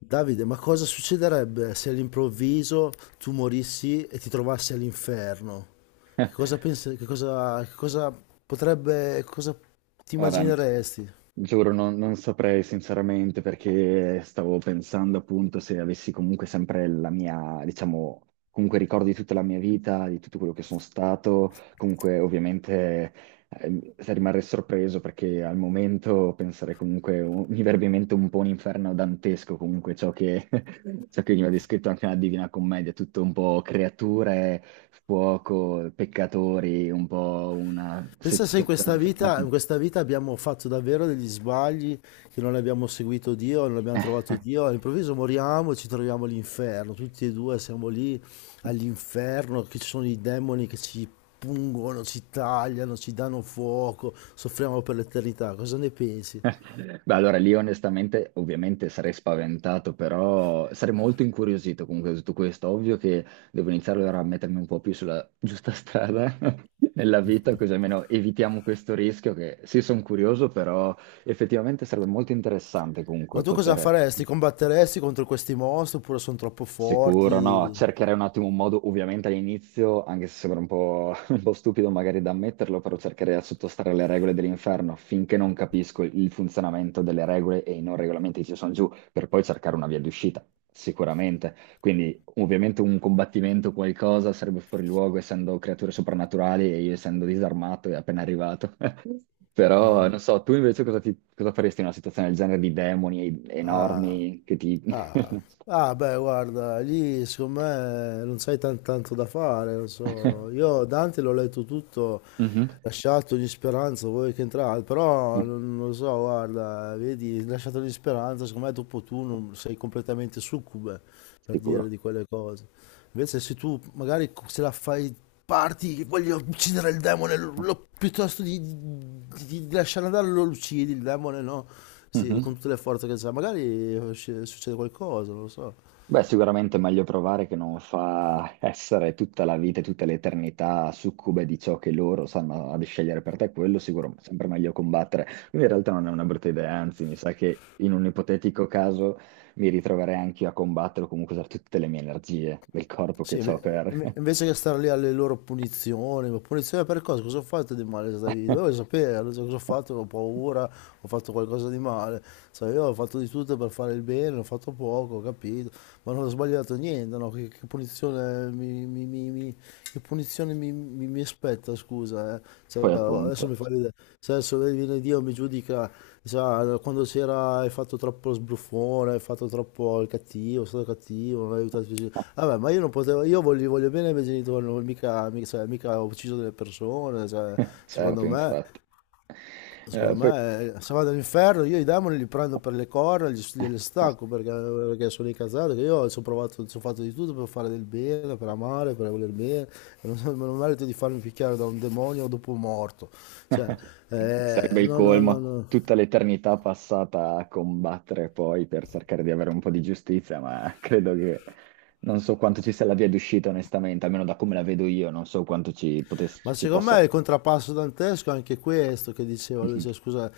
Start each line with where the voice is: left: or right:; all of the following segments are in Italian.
left: Davide, ma cosa succederebbe se all'improvviso tu morissi e ti trovassi all'inferno? Che cosa pensi, che cosa potrebbe, cosa ti
right: Guarda,
left: immagineresti?
right: giuro, non saprei sinceramente perché stavo pensando appunto se avessi comunque sempre la mia, diciamo, comunque ricordo di tutta la mia vita, di tutto quello che sono stato, comunque ovviamente rimarrei sorpreso perché al momento penserei comunque, mi verrebbe in mente un po' un inferno dantesco comunque ciò che, ciò che veniva descritto anche nella Divina Commedia, tutto un po' creature, fuoco, peccatori, un po' una...
left: Pensa se in questa vita, in questa vita abbiamo fatto davvero degli sbagli, che non abbiamo seguito Dio, non abbiamo trovato Dio, all'improvviso moriamo e ci troviamo all'inferno, tutti e due siamo lì all'inferno, che ci sono i demoni che ci pungono, ci tagliano, ci danno fuoco, soffriamo per l'eternità. Cosa ne pensi?
right: Beh, allora lì onestamente, ovviamente sarei spaventato, però sarei molto incuriosito comunque da tutto questo. Ovvio che devo iniziare allora a mettermi un po' più sulla giusta strada nella vita, così almeno evitiamo questo rischio che sì, sono curioso, però effettivamente sarebbe molto interessante
left: Ma
right: comunque
left: tu cosa
right: poter...
left: faresti? Combatteresti contro questi mostri oppure sono troppo
right: Sicuro, no,
left: forti?
right: cercherei un attimo un modo, ovviamente all'inizio, anche se sembra un po', un po' stupido magari da ammetterlo, però cercherei di sottostare alle regole dell'inferno finché non capisco il funzionamento delle regole e i non regolamenti che ci sono giù, per poi cercare una via di uscita, sicuramente. Quindi ovviamente un combattimento, qualcosa, sarebbe fuori luogo essendo creature soprannaturali e io essendo disarmato e appena arrivato. Però, non so, tu invece cosa, cosa faresti in una situazione del genere di demoni
left: Ah,
right: enormi che ti...
left: ah, ah, beh, guarda, lì secondo me non sai tanto da fare, non so. Io Dante l'ho letto tutto,
right: Mhm.
left: lasciato ogni speranza, voi che entrate, però
right: Eh,
left: non lo so, guarda, vedi, lasciato ogni speranza, secondo me dopo tu non sei completamente succube per dire
right: sicuro.
left: di quelle cose. Invece se tu magari se la fai parti, che voglio uccidere il demone, piuttosto di, di lasciare andare lo uccidi il demone, no? Sì,
right: Mhm.
left: con tutte le forze che sa, magari succede qualcosa, non lo so.
right: Beh, sicuramente è meglio provare che non fa essere tutta la vita e tutta l'eternità succube di ciò che loro sanno ad scegliere per te, quello sicuro, sempre meglio combattere. Quindi in realtà non è una brutta idea, anzi, mi sa che in un ipotetico caso mi ritroverei anche io a combattere o comunque usare tutte le mie energie del corpo
left: Sì,
right: che ho per...
left: invece che stare lì alle loro punizioni, ma punizione per cosa? Cosa ho fatto di male in questa vita? Dovevo sapere cosa ho fatto, ho paura, ho fatto qualcosa di male. Sai, io ho fatto di tutto per fare il bene, ho fatto poco, ho capito, ma non ho sbagliato niente, no? Che punizione Che punizione mi aspetta, scusa, eh? Cioè,
right: Poi
left: adesso mi
right: appunto.
left: fa ridere. Se adesso viene Dio e mi giudica, sa, quando c'era hai fatto troppo sbruffone, hai fatto troppo il cattivo, sei stato cattivo, non hai aiutato i tuoi genitori. Vabbè, ma io non potevo, io voglio, voglio bene ai miei genitori, non, mica, mica, cioè, mica ho ucciso delle persone, cioè, secondo
right: Certo,
left: me.
right: infatti.
left: Secondo
right: Poi...
left: me, se vado all'inferno, io i demoni li prendo per le corna, gliele stacco perché, perché sono incazzato, che io ci ho provato, ci ho fatto di tutto per fare del bene, per amare, per voler bene, e non, non merito di farmi picchiare da un demonio dopo morto. Cioè,
right: Sarebbe il
left: no, no, no,
right: colmo,
left: no.
right: tutta l'eternità passata a combattere poi per cercare di avere un po' di giustizia, ma credo che non so quanto ci sia la via d'uscita, onestamente, almeno da come la vedo io, non so quanto ci,
left: Ma
right: ci
left: secondo
right: possa...
left: me è il contrappasso dantesco è anche questo che diceva lui,
right: Mhm.
left: cioè, scusa,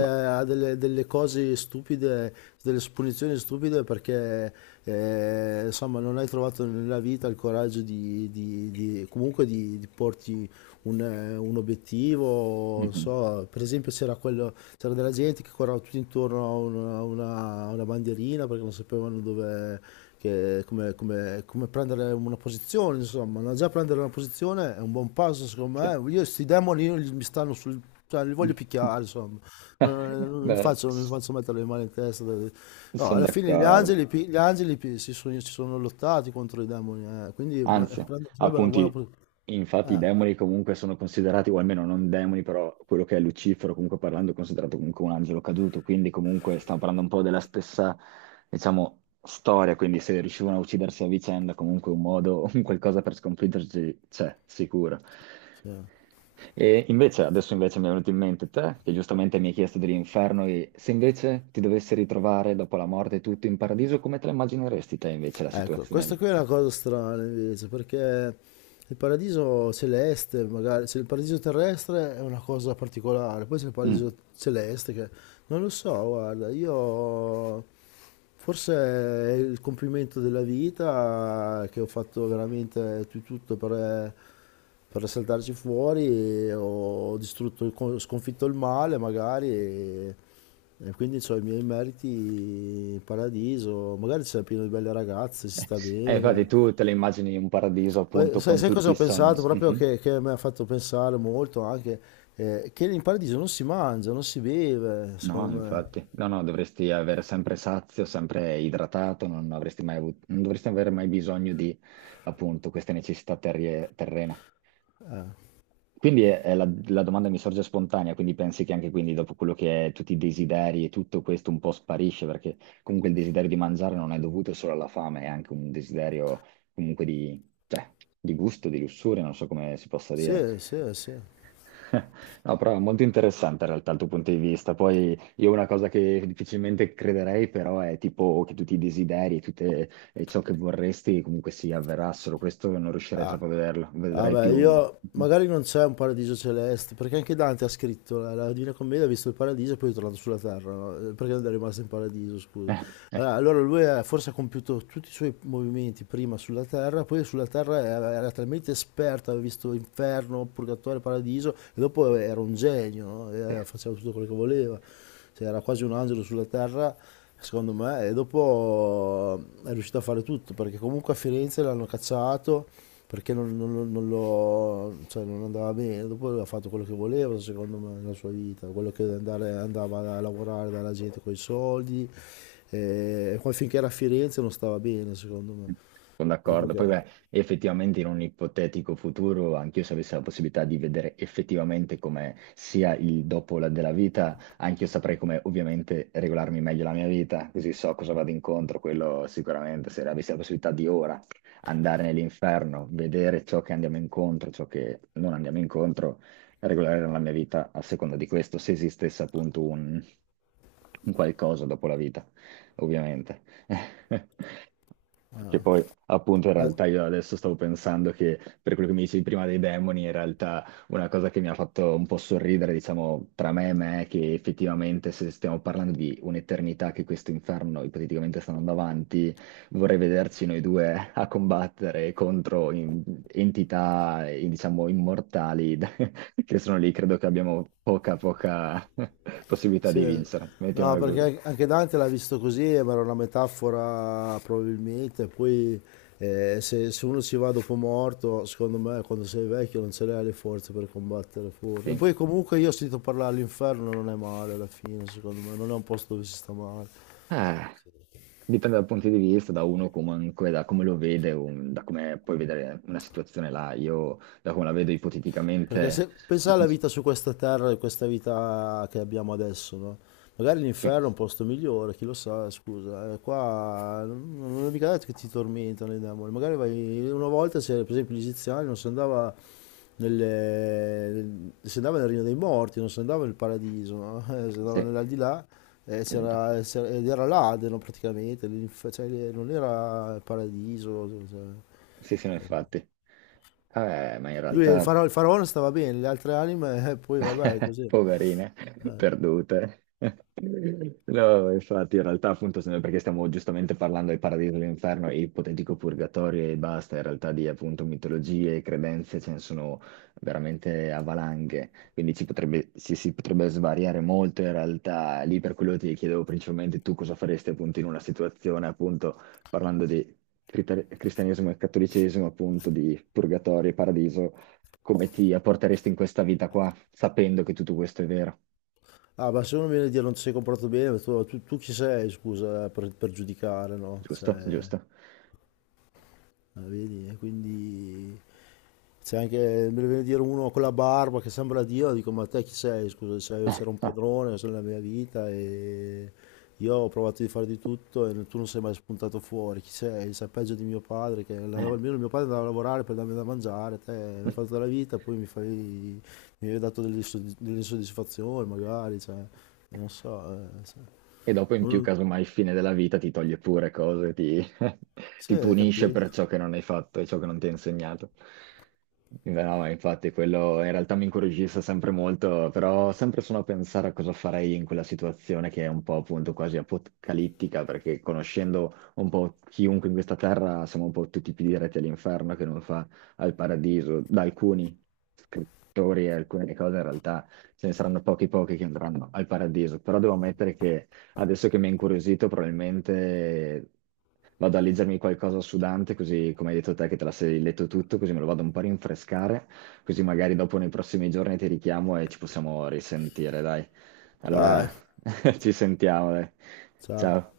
right: Ma-
left: a delle, delle cose stupide, delle punizioni stupide perché insomma non hai trovato nella vita il coraggio di, comunque di porti un obiettivo, non
right: Mhm.
left: so, per esempio c'era, quello, c'era della gente che correva tutto intorno a una, a una bandierina perché non sapevano dove, come, come prendere una posizione, insomma, no? Già prendere una posizione è un buon passo secondo
right: Sì.
left: me, io questi demoni mi stanno sul... cioè, li voglio picchiare, insomma, non mi
right: Beh,
left: faccio, non mi faccio mettere le mani in testa. No,
right: sono
left: alla fine gli
right: d'accordo.
left: angeli, gli angeli si sono lottati contro i demoni, quindi
right: Anzi,
left: sarebbe una buona...
right: appunti,
left: pos-
right: infatti i
left: Eh,
right: demoni comunque sono considerati, o almeno non demoni, però quello che è Lucifero, comunque parlando, è considerato comunque un angelo caduto, quindi comunque stiamo parlando un po' della stessa, diciamo, storia, quindi se riuscivano a uccidersi a vicenda, comunque un modo, un qualcosa per sconfiggerci c'è, sicuro.
left: sì.
right: E invece, adesso invece mi è venuto in mente te, che giustamente mi hai chiesto dell'inferno, e se invece ti dovessi ritrovare dopo la morte e tutto in paradiso, come te la immagineresti te invece la
left: Ecco,
right: situazione
left: questa
right: lì?
left: qui è una cosa strana invece, perché il paradiso celeste, magari, se il paradiso terrestre è una cosa particolare, poi c'è il
right: Mm.
left: paradiso celeste che non lo so, guarda, io forse è il compimento della vita che ho fatto veramente tutto per saltarci fuori, ho distrutto, sconfitto il male magari e quindi ho i miei meriti in paradiso, magari c'è pieno di belle ragazze, si sta
right: Infatti
left: bene.
right: tu te le immagini un paradiso
left: Poi,
right: appunto
left: sai,
right: con
left: sai
right: tutti
left: cosa
right: i
left: ho
right: sogni.
left: pensato? Proprio
right: Mhm.
left: che mi ha fatto pensare molto anche che in paradiso non si mangia, non si beve,
right: No,
left: secondo me.
right: infatti, no, no, dovresti avere sempre sazio, sempre idratato, non avresti mai avuto, non dovresti avere mai bisogno di appunto queste necessità terrene. Quindi è la, la domanda mi sorge spontanea, quindi pensi che anche quindi dopo quello che è tutti i desideri e tutto questo un po' sparisce, perché comunque il desiderio di mangiare non è dovuto solo alla fame, è anche un desiderio comunque di, cioè, di gusto, di lussuria, non so come si possa dire.
left: Sì, sì, sì.
right: No, però è molto interessante in realtà il tuo punto di vista. Poi io una cosa che difficilmente crederei però è tipo che tutti i desideri, tutte e ciò che vorresti comunque si avverassero. Questo non riuscirei troppo a vederlo, vedrei
left: Vabbè,
right: più...
left: io
right: Mhm.
left: magari non c'è un paradiso celeste, perché anche Dante ha scritto la, la Divina Commedia, ha visto il paradiso e poi è tornato sulla terra, no? Perché non è rimasto in paradiso, scusa. Allora, allora forse ha compiuto tutti i suoi movimenti prima sulla terra, poi sulla terra era talmente esperto, aveva visto inferno, purgatorio, paradiso, e dopo era un genio, no? E
right: Sì.
left: faceva tutto quello che voleva. Cioè, era quasi un angelo sulla terra, secondo me, e dopo è riuscito a fare tutto, perché comunque a Firenze l'hanno cacciato perché non lo- cioè, non andava bene, dopo ha fatto quello che voleva secondo me nella sua vita, quello che andava a lavorare dalla gente con i soldi, e poi finché era a Firenze non stava bene secondo me,
right: Sono
left: dopo
right: d'accordo.
left: che...
right: Poi, beh, effettivamente in un ipotetico futuro, anch'io se avessi la possibilità di vedere effettivamente come sia il della vita, anch'io saprei come ovviamente regolarmi meglio la mia vita, così so cosa vado incontro, quello sicuramente, se avessi la possibilità di ora andare nell'inferno, vedere ciò che andiamo incontro, ciò che non andiamo incontro, regolare la mia vita a seconda di questo, se esistesse appunto un qualcosa dopo la vita, ovviamente. Che poi, appunto, in
left: eh,
right: realtà io adesso stavo pensando che per quello che mi dicevi prima dei demoni, in realtà una cosa che mi ha fatto un po' sorridere, diciamo, tra me e me, è che effettivamente se stiamo parlando di un'eternità che questo inferno ipoteticamente sta andando avanti, vorrei vederci noi due a combattere contro entità, diciamo, immortali che sono lì. Credo che abbiamo poca, poca possibilità di
left: sì.
right: vincere.
left: No,
right: Mettiamola così.
left: perché anche Dante l'ha visto così, ma era una metafora probabilmente. Poi se, se uno ci va dopo morto, secondo me quando sei vecchio non ce l'hai le forze per combattere fuori. E
right: Sì.
left: poi comunque io ho sentito parlare all'inferno, non è male alla fine, secondo me, non è un posto dove si sta male.
right: Eh, dipende dal punto di vista, da uno comunque, da come lo vede, da come puoi vedere una situazione là. Io, da come la vedo
left: Perché
right: ipoteticamente,
left: se pensa alla vita su questa terra e questa vita che abbiamo adesso, no? Magari
right: sì,
left: l'inferno è un posto migliore, chi lo sa, scusa. Qua non è mica detto che ti tormentano i demoni. Magari vai una volta, se, per esempio, gli egiziani non si andava nel, si andava nel regno dei morti, non si andava nel paradiso, no? Si andava
right: sì,
left: nell'aldilà
right: appunto.
left: ed era l'Adeno praticamente, cioè, non era il paradiso. Cioè,
right: Sì, sì, no, infatti. Ma in
left: lui,
right: realtà,
left: il faraone stava bene, le altre anime, poi vabbè, così.
right: poverine, perdute. No, infatti, in realtà, appunto, se- perché stiamo giustamente parlando del paradiso, dell'inferno e ipotetico purgatorio e basta, in realtà di appunto mitologie e credenze ce ne sono veramente a valanghe, quindi ci potrebbe, si potrebbe svariare molto in realtà. Lì per quello ti chiedevo principalmente tu cosa faresti appunto in una situazione, appunto, parlando di cristianesimo e cattolicesimo, appunto, di purgatorio e paradiso, come ti apporteresti in questa vita qua, sapendo che tutto questo è vero,
left: Ah, ma se uno viene a dire non ti sei comportato bene, tu, tu chi sei, scusa, per giudicare, no?
right: giusto?
left: Cioè...
right: Giusto?
left: Ah, vedi? E quindi c'è anche, me ne viene a dire uno con la barba che sembra Dio, dico ma te chi sei? Scusa,
right: Eh,
left: sei- c'era un
right: eh,
left: padrone nella mia vita e io ho provato di fare di tutto e tu non sei mai spuntato fuori, chi sei? Sei peggio di mio padre, che andava-
right: eh.
left: almeno mio padre andava a lavorare per darmi da mangiare, te mi hai fatto la vita, poi mi fai, mi hai dato delle, delle insoddisfazioni magari, cioè, non so, se-
right: E dopo in
left: non
right: più,
left: lo-
right: casomai, il fine della vita ti toglie pure cose, ti,
left: sì,
right: ti
left: hai
right: punisce per
left: capito?
right: ciò che non hai fatto e ciò che non ti ha insegnato. Beh, no, ma infatti quello in realtà mi incuriosisce sempre molto, però sempre sono a pensare a cosa farei in quella situazione che è un po' appunto quasi apocalittica, perché conoscendo un po' chiunque in questa terra siamo un po' tutti più diretti all'inferno che non fa al paradiso. Da alcuni scrittori e alcune cose in realtà ce ne saranno pochi pochi che andranno al paradiso, però devo ammettere che adesso che mi ha incuriosito, probabilmente vado a leggermi qualcosa su Dante, così come hai detto te che te la sei letto tutto, così me lo vado un po' a rinfrescare, così magari dopo nei prossimi giorni ti richiamo e ci possiamo risentire, dai. Allora,
left: Dai,
right: ci sentiamo, dai.
left: ciao.
right: Ciao.